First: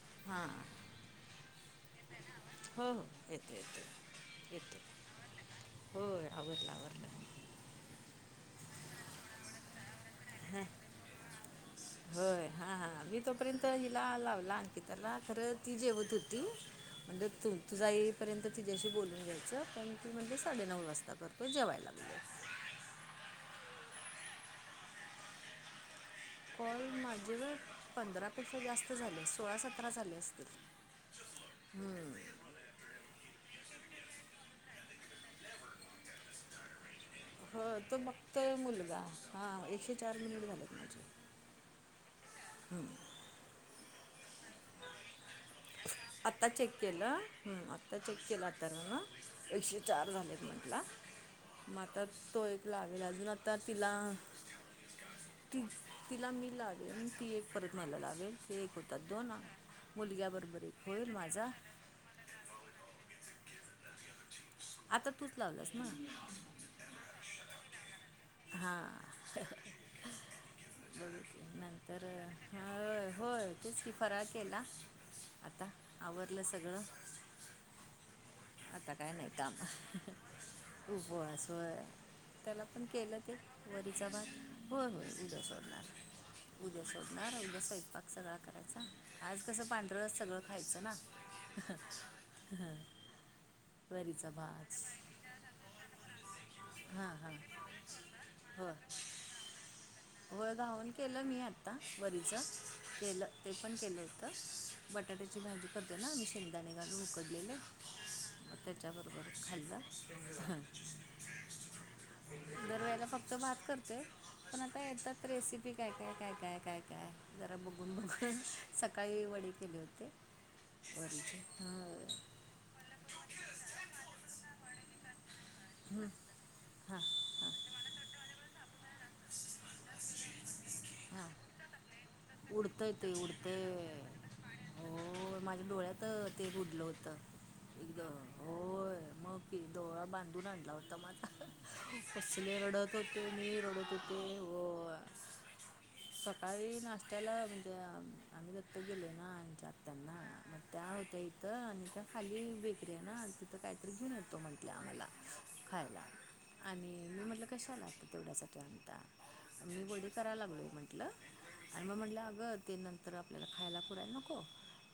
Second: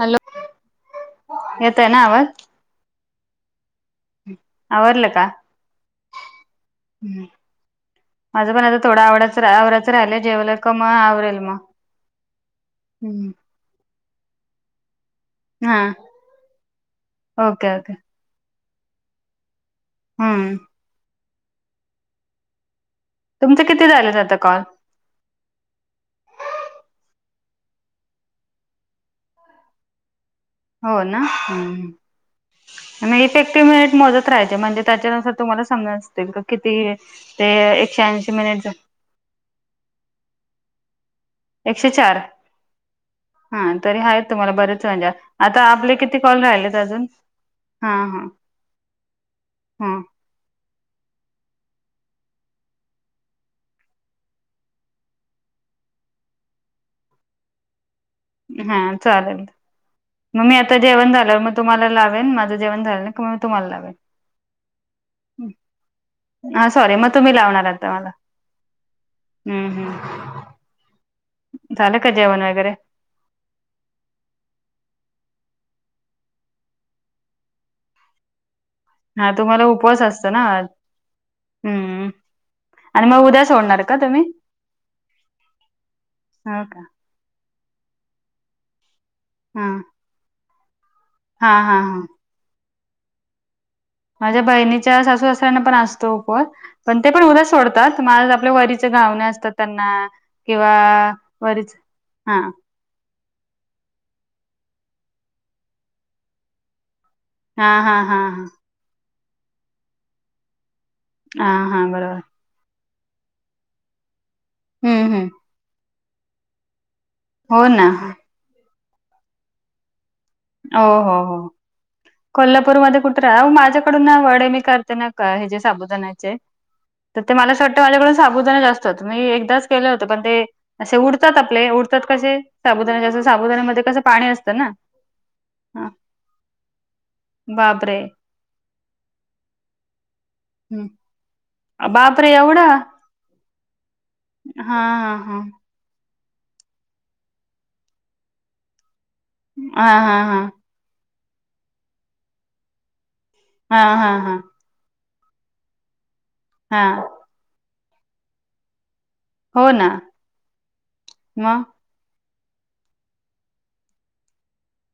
Hello, हां येतोय ना आवाज? हो हो, येतय येतय, येतोय, आवरलं का हो आवरलं आवरलं. माझं पण आता थोडा आडच रा- आवराचं राहिलंय. जेवलं का मग आवरेल मग. होय हां हां मी तोपर्यंत हिला लावला अंकिताला, तर ती हा जेवत हूती, म्हणलं ओके तुझा ओके ईल पर्यंत तिच्याशी बोलून घ्यायचं, पण ती म्हणली हम्म साडेनऊ वाजता करतो, जेवाय लागलोय. तुमचं किती झालेत आता कॉल? कॉल माझे वय, पंधरापेक्षा जास्त झाले, सोळा सतरा झाले असतील. हो ना, हम्म. [unintelligible] मोजत राहायचे, म्हणजे त्याच्यानुसार तुम्हाला सांगायचं नेमकं किती, ते हो तो एकशे ऐंशी बघतोय मिनिटच मुलगा हां, एकशे चार मिनिट झालेत माझे. एकशे चार हो. हा, तरी आहेत तुम्हाला बरेच म्हणजे आता आपले किती कॉल आत्ता राहिलेत चेक अजून केलं, हम्म, हा आता चेक हा केला तर ना एकशे ह चार झाल्यात म्हटला म- आता तो एक लावेल, अजून आता तिला ती तिला मी लावेल, ती एक परत मला लावेल. ते एक हा होतात दोन, चालेल मुलग्या बरोबर एक होईल माझा. मला लावेल, माझं जेवण झालं का मी तुम्हाला लावेल. आता तूच लावलंस ना. हा सॉरी, मग तुम्ही लावणार आता मला. हां, हम्म हम्म बोल. झालं नंतर, का जेवण वगैरे होय होय तेचकी फराळ केला, आता आवरलं सगळं. आता काय नाय हा काम, तुम्हाला उपवास असतो ना आज उपवास व्हय हम्म त्याला पण आणि केला मग की उद्या सोडणार का वरीचा तुम्ही भात, होय, होय उद्या हो का सोडणार. राहिलं स्वयंपाक सगळां करायचा, आज हा कसं पांढर सगळं खायचं ना. हा हा हा [unintelligible] हां माझ्या बहिणीच्या सासू सासऱ्यांना पण असतो उपवास, पण ते हां पण हां उद्या सोडतात, माझ आपलं होय वरीचं गावणं असतं त्यांना होय किंवा घावन केलं मी वरीच आत्ता, वरीच हा केलं. ते पण केलं होतं, बटाट्याची भाजी करतो ना आम्ही शेंगदाणे घालून उकत हा हा हा. त्याच्याबरोबर खाल्लं हं. हा हा बरोबर. दर फक्त करते. पण आता हम्म येतात हम्म रेसिपी काय काय काय काय काय काय जरा हो ना बघून बघू. सकाळी वडी केले होते. हो वडीचे हो. होय. कोल्हापूरमध्येध्ये कुठेराव माझ्याकडून ना वडे मी करते ना का ह हे ते. साबुदाण्याचे हां तर ते मला असंवाट माझ्याकडून साबुदा जास्त मी एकदाच केले होते पण ते असे हां उडतात आपले. त्यात कसे उडतंय ते साबुदा उडते साबुदाानमध्ये कसं पाणी असतं ना. हो माझ्या हा डोळ्यात ते उडलं होतं बापरे एकद होय मग की दोळा बांधून आणला हं होता मता बापरे फसले एवढा रडत होते. ते मी रडत होथे हा व हा हा सकाळी नाशता. त्याला म्हणजे अ ज प गेले ना आणि हा त्यांना. हा हा त्या होत्या इथं आणि त्या खाली बेकरी आहे ना तिथं हा काहीतरी हा घेऊन येतो हा मला. आम्हाला खायला हा आणि मी म्हटलं कशालागते तेवढ्यासाठी आता. मी वडी करा लागलो म्हंटलं. म आणि म्हटलं अगं नंतर आपल्याला खायला पुरायला नको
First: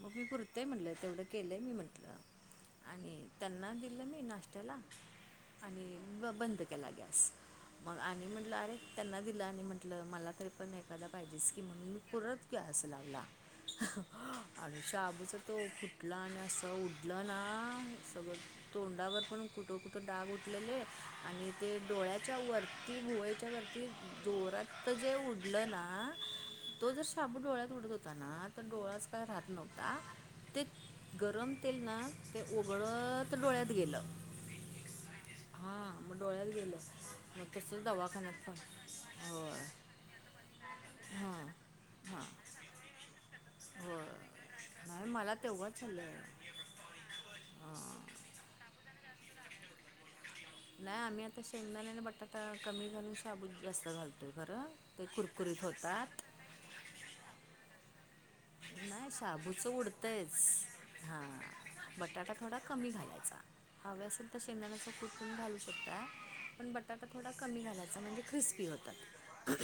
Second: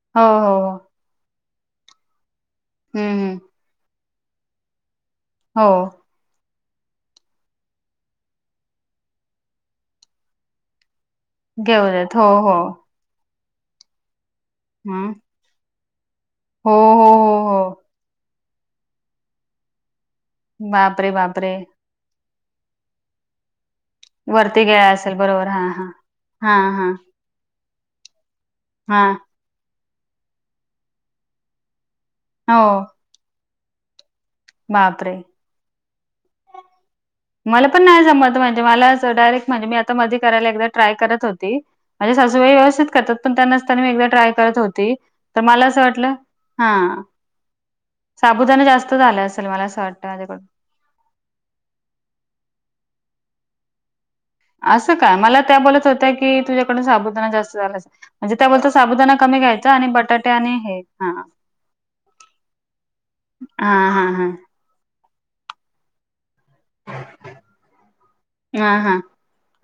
मग हो मी हो पुरते हो म्हटलं तेवढं. केलं म्हटलं हं आणि हं त्यांना मी नाश्त्याला हो आणि ब बंद केला गॅस. मग आणि म्हटलं अरे त्यांना दिलं आणि म्हटलं मला तरी पण एखादा पाहिजे. म्हणून मी घेऊद्यात हो परत हो गॅस लागला अषा हं आबूचा तो फुटला हो असं हो उठलं हो ना हो सगळं तोंडावर पण कुठं कुठं डाग उठ फठलेले बापरे आणि बापरे ते डोळ्याच्या वरती भुळेच्या वरती. वरती जोरात गेला असेल ते बरोबर हा उडाले ना हा हा हा तो जर साबुदाणा डोळ्यात उडत होता ना तर हा डोळ्याच काय राहत नव्हता. का ते गरम तेल ना ते हो ओघळत डोळ्यात गेलं. बापरे! हा मंग डोळ्या गेल मला पण नाही जमत म्हणजे मला असं डायरेक्ट होय म्हणजे मी आता मध्ये करायला ट्राय करत हां होती माझे हां सासूबाई व्यवस्थित कर त्यां नसताना मी एकदा होय ट्राय करत होती नाही तर मला तेव्हाच असं वाटलं झालं हा हां साबुदाणा जास्त झाला असेल मला असं वाटतं माझ्याकडुन. नाही आम्ही आता शेंगणा नाही बटाटा कमी घालून शाबू जास्त घालतो. आहे खरं असं ते काय मला त्या कुरकुरीत बोलत होत्या होतात की तुझ्याकडून साबुदाणा जास्त झाला असं म्हणजे त्या बोलतात नाही साबुदाना कमी शाबूचं घ्यायचा आणि बटाटे उडतंयच आणी हे हा. हां बटाटा हा हा हा. शेंगदाण्याचा कुट पन घालू शकताय. पण बटाटा थोडा कमी घालायचा म्हणजे क्रिस्पी हा हा होतात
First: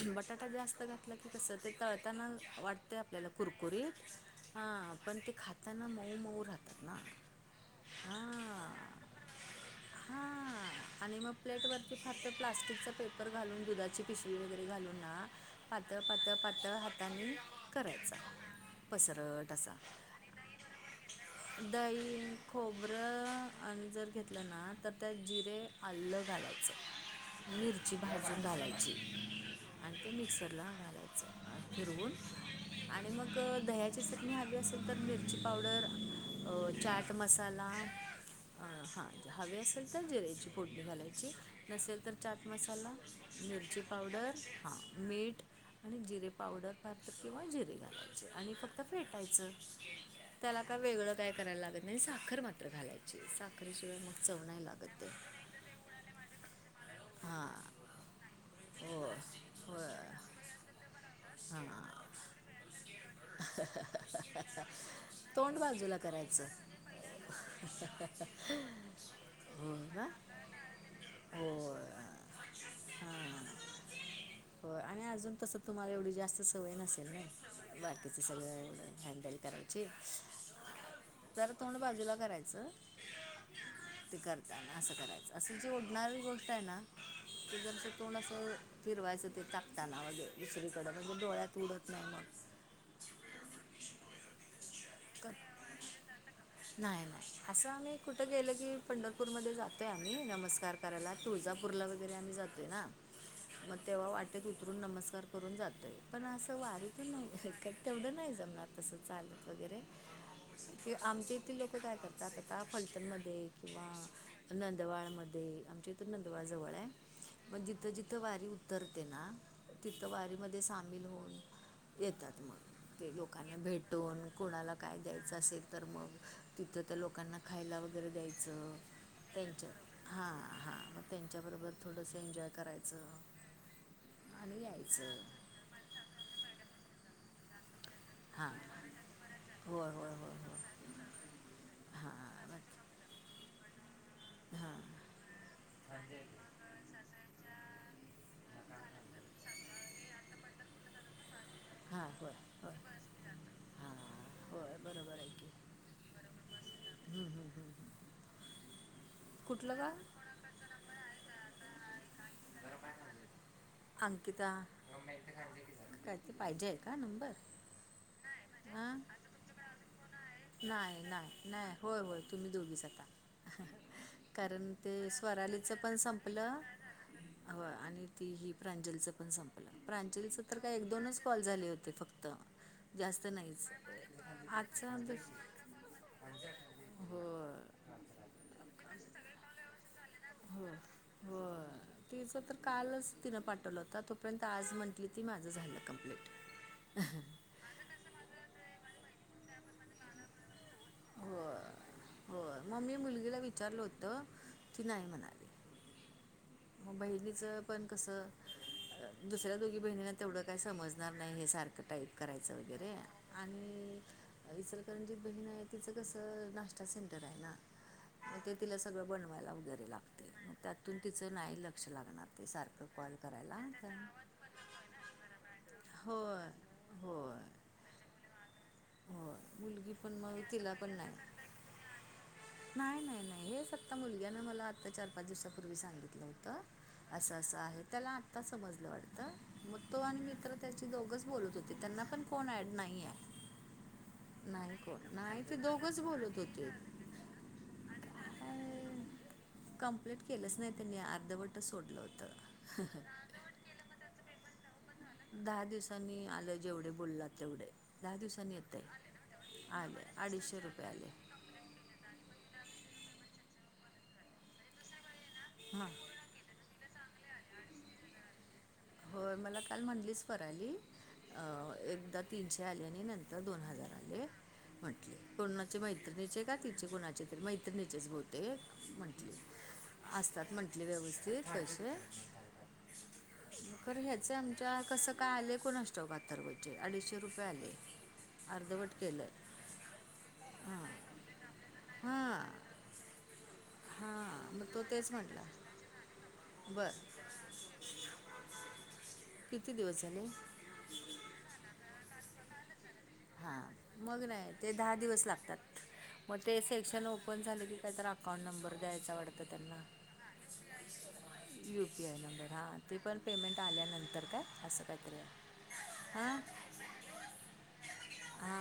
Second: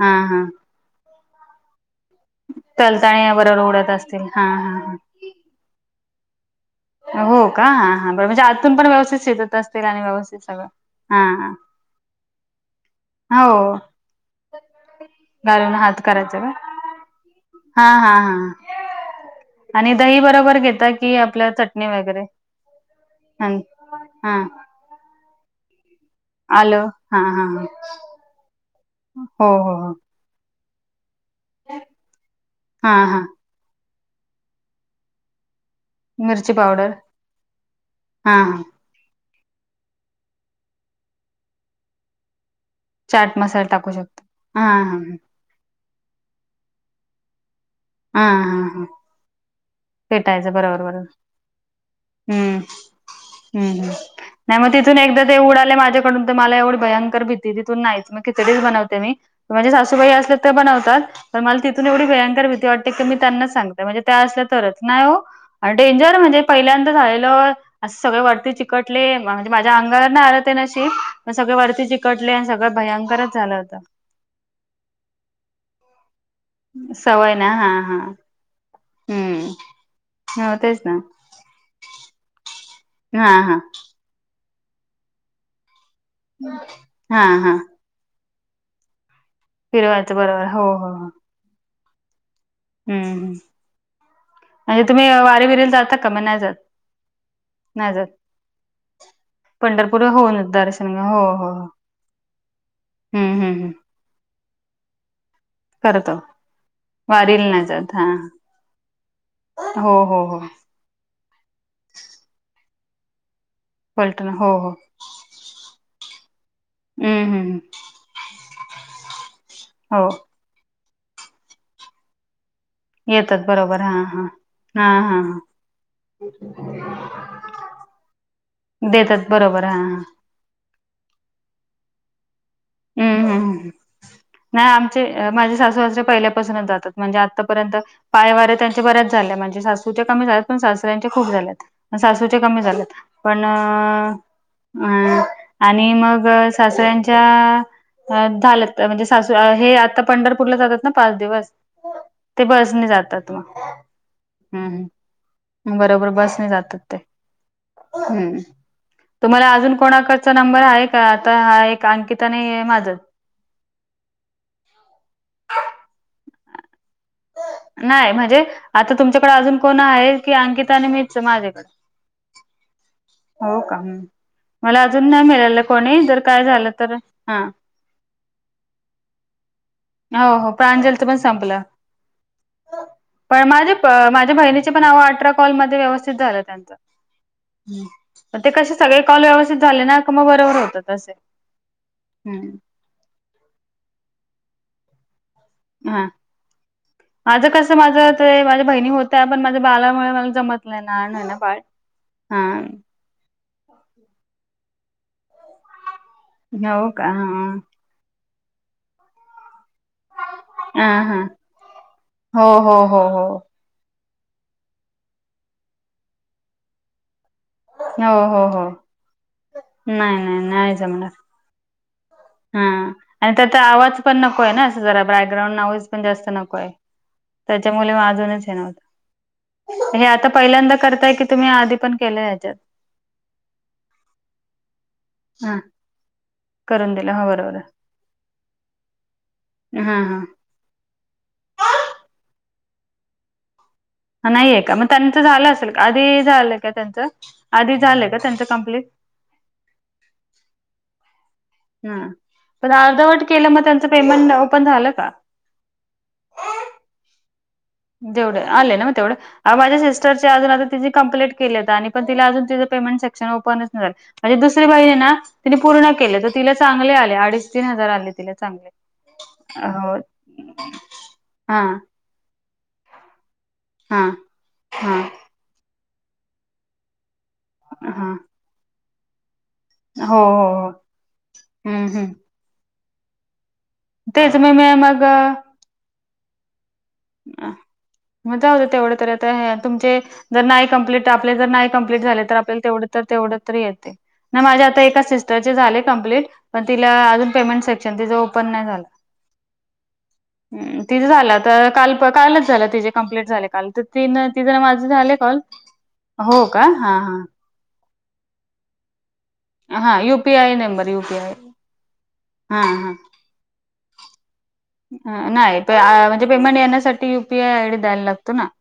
हा हा बटाटा जास्त [unintelligible] कस ते तळताना वाटते आपल्याला तलताणी बरोबर उडत असतील हा कुरकुरीत हा हा. पण ते खा ताना मऊ मऊ राहतात. ना हो का ह हा म्हणजे आतून हां व्यवस्थित शिजत असतील आणि व्यवस्थित सगळं हा हा. त फक्त प्लास्टिकचा पेपर हो घालून दुधाची पिशवी वगैरे घालून ना घालून पातळ हात पातळ करायचा का पातळ हातानी हा करायच. हा हा पसरट असा आणि दही बरोबर घेता की आपल्या चटणी दही वगैरे हं खोबरं जर हा घेतलं ना तर त्या जिरे आल घालायचं, आलं हा हा ह मिरची भाजून घालायची, हो हो हो आणि ते मिक्सरला घालायचं फिरवून, हा आणि हा मग दह्याची चटणी हवी असेल तर मिरची पावडर मिरची अं पावडर चाट मसाला, हा हा हां हवी असेल तर जिर्याची फोडणी घालायची, नसेल तर चाट मसाला चाट मसाला मिरची टाकू शकतो पावडर, हा, मीठ आणि जिरे पावडर, फार तर किंवा जिरे हा घालायचे, हा आणि हा फक्त हा फेटायचं. पेटायचं त्याला काय बरोबर बरोबर वेगळं काय करायला लागत नाही, साखर हम्म मात्र घालायची, हम्म साखर हम्म. शिवाय नाही मग तिथून एकदा ते उडाले माझ्याकडून, तर मला एवढी भयंकर हां भीती, तिथून नाहीच मग खिचडीच बनवते हो मी, म्हूणजे हो सासूबाई असले तर बनवतात, तर मला हां तिथून एवढी भयंकर भीती वाटत ते की मी त्यांनाच सांगते, म्हणजे त्या असल्या तरच, नाही हो तोंड आणि बाजूला डेंजर म्हणजे करायचं पहिल्यांदा झालेलं, असं सगळे वरती चिकटले, म्हणजे माझ्या हो अंगावर का नाय आलं ते नशीब, पण सगळे हो वरती चिकटले, आणि सगळं भयंकरच झालं होतं. होय, आणि अजून तसं तुम्हाला एवढी जास्त सवय नसल ना. सवय हा हा सगळ हेंडल हम्म करायची, हो तेच ना जरा तोंड बाजूला करायचं हा हा. ते करताना असं करायचं, असं जे उडणारी गोष्ट आहे ना, हा हा ते जर तोंड असं फिरवायचं, ते टाकताना फिरवायचं वगैरे बरोबर हो हो दुसरीकडं, हो म्हणजे डोळ्यात उडत नाही मग. हम्म. आणि तुम्ही वारी बिरीला जाता का मग नाही जात? नाही नाही, असं नाही आम्ही जात कुठं गेलो की पंढरपूरमध्ये जातोय पंढरपूर आम्ही, होऊन नमस्कार दर्शन घ करायला, हो हो हो तुळजापूरला वगैरे आम्ही जातोय ना, हम्म हम्म हम्म मग तेव्हा वाटेत उतरून नमस्कार करून जातोय, करतो पण असं वारी तर वारीला नाही ऐकत जात हा तेवढं नाही जमणार तसं चालत वगैरे हो हॊ हॊ. की आमच्या इथे लोकं काय करतात, आता फलटण मध्ये किंवा, पलटण हो हो नंदवाळमध्ये इथून नंदवाळ जवळ आहे, हम्म हम्म हम्म. मग जिथं जिथं वारी उतरते ना, हो तिथं वारी मध्ये सामील होऊन, येतात मग. ते येतात लोकांना बरोबर हा हा भेटून, कोणाला हा काय हा द्यायचं हा असेल तर मग तिथं तर लोकांना खायला वगैरे द्यायचं, त्यांच हा हा, मग त्यांच्याबरोबर थोडंसं एन्जॉय करायचं. हम्म हम्म, आणि नाही यायचं आमचे माझे सासू सासरे पहिल्या पसूनच जातात, म्हणजे आता पर्यंत पाय हां वारे त्यांच्या बऱ्याच झाल्या, म्हणजे होय सासू चे होय कमी होय झाल्या, पण होय सासऱ्यांच्या खूप झाल्यात, म हां सासुच्या कमी झाल्यात, पण अ हां आणि मग सासऱ्यांच्या झालंत, म्हणजे सासू हे आता पंढरपूरला जातात ना पाच दिवस हां होय ते होय बसने जातात मग. हां होय हम् बरोबर आहे की ह बरोबर बसणी जातात ते. हं, हं, हं, हं. ह् तुम्हाला अजून कुठलं गाव कोणाकडचा नंबर आहे का आता एक हा अंकिताने माझ अंकिता काय ति पाहिजे आहे का नंबर? नाही म्हणजे हां आता तुमच्याकडे अजून कोण आहे? की अंकिता आणि नाही मीच नाही माझ्याकडे नाही होय होय तुम्ही दोघीच आता. हो का हम्म. कारण मला ते अजून नाही मिळालं स्वरालीच पण कोणी जर काय संपलं झालं तर हा हो. आणि ती ही प्रांजलीच पण संपलं हो प्रांजलीच हो तर काय एक प्रांजलचं पण दोनच कॉल संपलं झाले होते फक्त. जास्त पण नाहीच माझे माझ्या बहिणीचे पाच पण सहा अहो अठरा कॉलमध्ये व्यवस्थित झालं त्यांचा पण ते कसं सगळे कॉल व्यवस्थित झाले ना तर मग बरोबर हो होतात तसे हो तिचं हंम. तर कालच तिनं पाठवलं होता तोपर्यंत आज म्हंटली ती माझं झालं कंप्लेट. माझं कसं माझं माझ्या बहिणी होत्या पण माझ्या बालामुळे मला जमतलंय नाय ना लहान आहे ना हो बाळ हो हा. मग मी मुलगीला विचारलं होत ती नाही म्हणाली. हो मग का हा बहिणीचं पण कसं दुसऱ्या दोघी बहिणी तेवढं काही हा समजणार हा नाही हे सारखं टाईप हो करायचं हो वगैरे हो हो आणि इचलकरंजीत बहीण आहे तिचं कसं नाश्ता सेंटर आहे ना. हो मग हो ते हो तिला सगळं बनवायला वगेरे नाही लागते नाही नाही त्यातून जमणार तिचं नाही लक्ष लागणार ते सारखं कॉल करायला होय ना असं जरा बॅकग्राउंड आवाज पण जास्त होय नको आहे होय त्याच्यामुळे म अजूनच हे नव्हतं. होय मुलगी हे पण आता मग तिला पहिल्यांदा पण करताय नाही की तुम्ही आधी पण केलं हयाच्यात? नाही नाही नाही हेच आत्ता मुलग्यान मला आता चार पाच हा दिवसापूर्वी सांगितलं होतं. करून दिलं हो अस अस बरोबर आहे त्याला आता समजल वाटत मग तो हा आणि हा मित्र त्याची दोघच बोलत होते त्यांना पण कोण ॲड नाहीये. नाहीये का नाही मग कोन त्यांचं नाही झालं ते असेल का दोघच आधी बोलत झालं होते. का त्यांचं आधी झालं का त्यांचं कंप्लीट कंप्लीट केलंच नाही त्यांनी अर्धवटच सोडल हा होत. पण अर्धवट केलं मग त्यांचं पेमेंट ओपन झालं का? दहा दिवसांनी आलं जेवढे बोललात तेवढे. दहा तेवढं दिवसांनी आले येतं ना मग आहे तेवढं माझ्या आले सिस्टरचे अजून अडीचशे आता रुपये तिची आले कंप्लेट केले पण आता तिच पेमेंट सेक्शन ओपनच नाही झालं माजी दुसरी बहिन आहे ना तिने हां पूर्ण केल त तिला चांगले आले अडीच तीन हजार आले तिला चांगले. होय मला काल हो म्हणली स्वराली हा एकदा तीनशे आली आणि नंतर दोन हज हा [unintelligible] हा म्हणली कोणाच्या मैत्रिणीचे का तिचे कोणाचे तर मैत्रि [unintelligible] हा बहुतेक म्हटले हो हो असतात हो म्हंटले व्यवस्थित हम्म पैशे. हम्म खर ह्याच तेच मी मी आमच्या मग कसं काय आले कोणास ठाऊक अथर्व चे अडिशे [unintelligible] तेवढ तरी आता तुमचे जर नाही कंप्लीट आपले जर नाही कम्प्लीट झाले तर हां आपल्याला तेवढे तर तेवढे तर येतंय नाही हां माझ्या मग आता तो एका तेच सिसटर म्हटला चे झालंय कम्पलेट पण बरं तिला अजून पेमेंट सेक्शन तिचा ओपन नाही झाल. किती दिवस झाले तिच झाल आता काल कालच झालं तिचे कम्प्लीट झाले हां काल मग नाही ते दहा दिवस लागतात [unintelligible] मग ते का हा सेक्शन हा ओपन झाले की काही तर अकाउंट नंबर द्यायचा वाट त्यांना हा UPI number UPI U P I number हा ते पण पेमेंट आल्यानंतर काय? असं काहीतरी हा आहे नाही तर म्हणजे पेमेंट येण्यासाठी यु पी आय आयडी द्यायला लाग हा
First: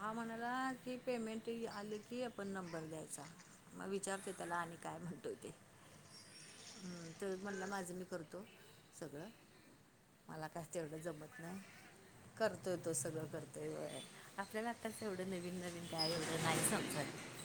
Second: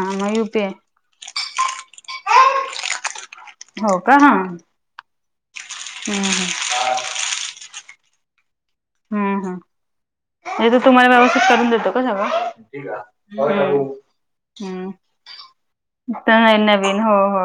हा म्हणाला की पेमेंट आले की आपण नंबर द्यायचा. म हो का हा विचारते त्याला आणि काय म्हणतोय ते. हम्म हम्म. हं, तर म्हणला माझं मी करतो सगळं हम्म हम्म. मला काय हे तो तेवढं तुम्हाला जमत व्यवस्थित नाही करून देतो का सगळं? करतोय तो सगळं कर हम्म [unintelligible] आपल्यालातच एवढं नवीन-नवीन काय तर एवढं नाही नवीन हो समजत. हो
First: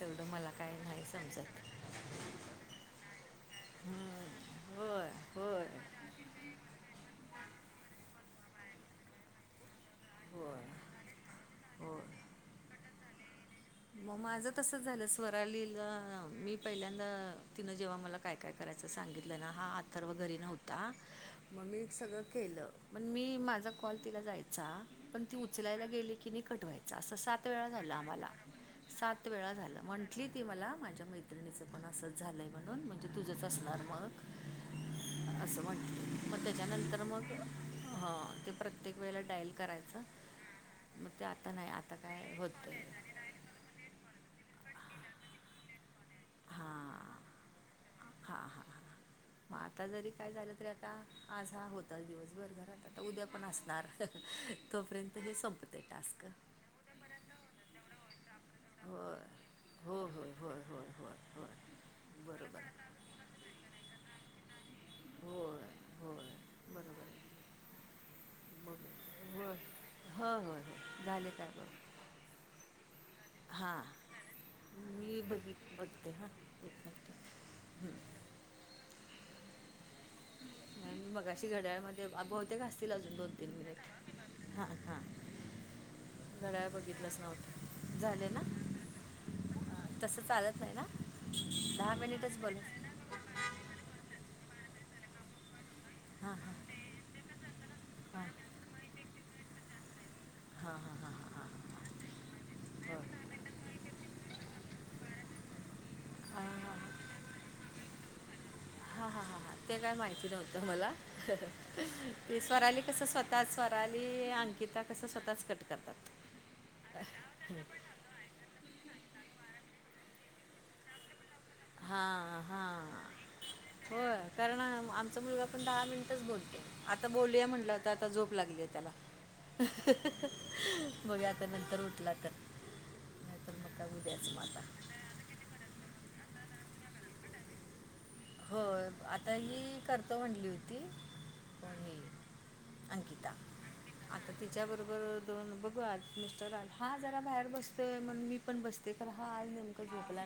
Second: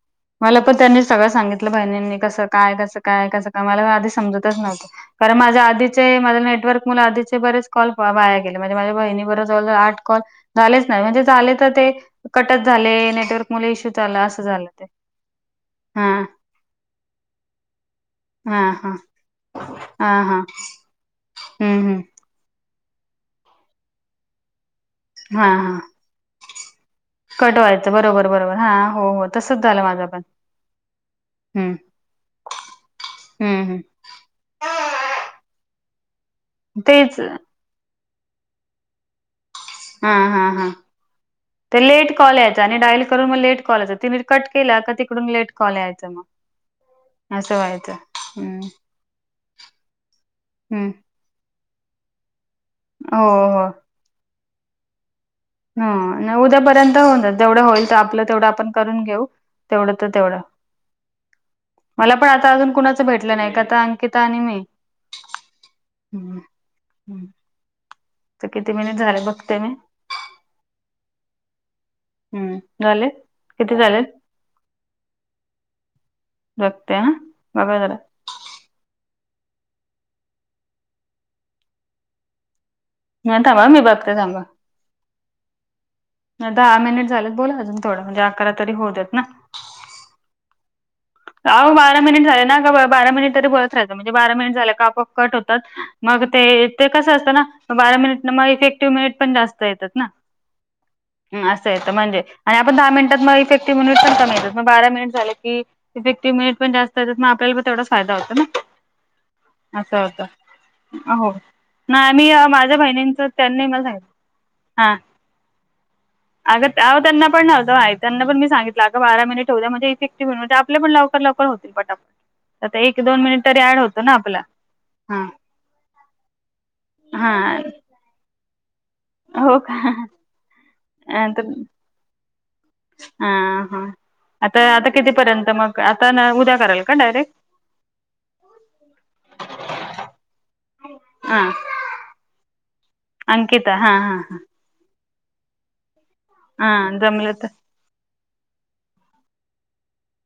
तेवढं मला काय पण त्यांनी नाही सगळं समजत. सांगितलं बहिणींनी कसं काय कसं काय कसं काय मला आदी हम्म. समजतच नव्हतं. होय कारण माझ्या होय आदीचे माझ्या नेटवर्क मुळे आदीचे बरेच कॉल व वाया गेले म्हणजे माझ्या बहिणी बर जवळ-जवळ आठ कॉल होय झालेच नाही म्हणजे झाले तर ते होय कटच झाले नेटवर्क मुळे इशूच मग आला असं माझं झाला तसंच ते. झालं स्वरालीला हा मी पहिल्यांदा तिनं जेव्हा मला काय-काय हा करायच हा सांगितलं ना हा आथर्व घरी नव्हता म हम्म मीच हम्म सगळं केलं पण मी माझा कॉल तिला जायचा. पण ती हा हा उचलायला गेली की नाही कट व्हायचा असं सात कट वेळा व्हायचं झालं बरोबर आम्हाला. बरोबर हा हो हो सात वेळा तसच झालं माझं पण म्हटली ती मला माझ्या मैत्रिणीचं हम्म पण असंच झालंय म्हणून म्हूणजे तुझंच हम्म हम्म असणार मग [unintelligible] असं म्हटली मग त्याच्यानंतर तेच मग हा ते प्रत्येक वेळेला डायल कराय हा हा हा ते लेट काय कॉल यायचा होतं आणि आहे डाईल करून म लेट कॉल यायचा ती नीट कट केला का तिकडून लेट कॉल यायचं म. हा हा हम्म हा म आता जरी काय झालं तरी हम्म आता आज हा होता दिवसभर घरात आता हो उद्या पण हो असणार तोपर्यंत हे संप हा नाही उद्यापर्यंत होऊन दे जेवढं होईल ते आपलं तेवढं आपण करून होय घेऊ तेवढं हो तर होय तेवढं. होय होय होय होय मला पण आता बरोबर अजून कुणाचं भेटलं नाही का आता अंकिता आणि मी होय होय हम्म बरोबर हम्म तर किती मिनिट झाले बघते मी. हा होय होय हो झाले का बघ? हम्म झाले. किती हां झालेत मी बघित बघते हां एक बघते मिनिट हा बघा जरा. नाही मी मघाशी घड्याळमध्ये ते बहूतेक असतील अजून दोन नाही तीन थांबा मी बघते थांबा मिनिट हा हा. दहा मिनिट झालेत बोला अजून थोडं म्हणजे झाले ना अकरा तरी होऊ देयात ना. हा, तसं चालत नाही ना. अहो दहा बारा मिनिट मिनिटच झाले बोल ना का बारा मिनिट तरी बोलत राहायचं म्हणजे बारा मिनिट झाले का आपोआप ऑप कट होतात. मग हां ते हां ते कसं असतं ना बारा हां मिनिटनं म इफेक्टिव्ह मिनिट पण जास्त येतात ना. हा हा हा. असं आहेत म्हणजे आणि आपण दहा मिनिटात मग इफेक्टिव्ह पण कमी येतात म बारा मिनिट झाले की इफेक्टीव हां मिनिट पण जास्त येतात म आपल्याला तेवढा फायदा होतं ना. हा हा हा हा ते काय असं होतं माहिती नव्हतं मला हो. नाही मी ते माझ्या स्वराली कसं स्व बहिणींचं तः त्यांनी मला स्वराली सांगितलं अंकिता हा. कसं स्वतःच कट करतात. अगं त्या त्यांना पण नव्हतं माहित. त्यांना पण मी सांगितलं अगं बारा मिनिट होऊ दे म्हणजे इफेक्टि्व [unintelligible] आपलं पण लवकर लवकर हो हा हा. ऍड होतो ना होय आपला कारण आम आमचा हा. मुलगा आपण दहा मिनिटच बोलतो आता हा बोलूया म्हणलं. ते आता आता झोप लागलीय त्याला. हो का बघुया आता तर नंतर उठला तर. हा नाही तर म हा काय उद्याच मग आता. आता कितीपर्यंत, मग आता उद्या कराल का डायरेक्ट? होय आता ही करतो म्हणली हुती, हां आणी अंकिता, हां हां आता हां तिच्याबरोबर दोन बघू आ, मिस्टर आले हा हां जरा जमलं बाहेर तर बस म्हणून मग मी पण बसते, खरं हा आज नेमकं झोपला नाही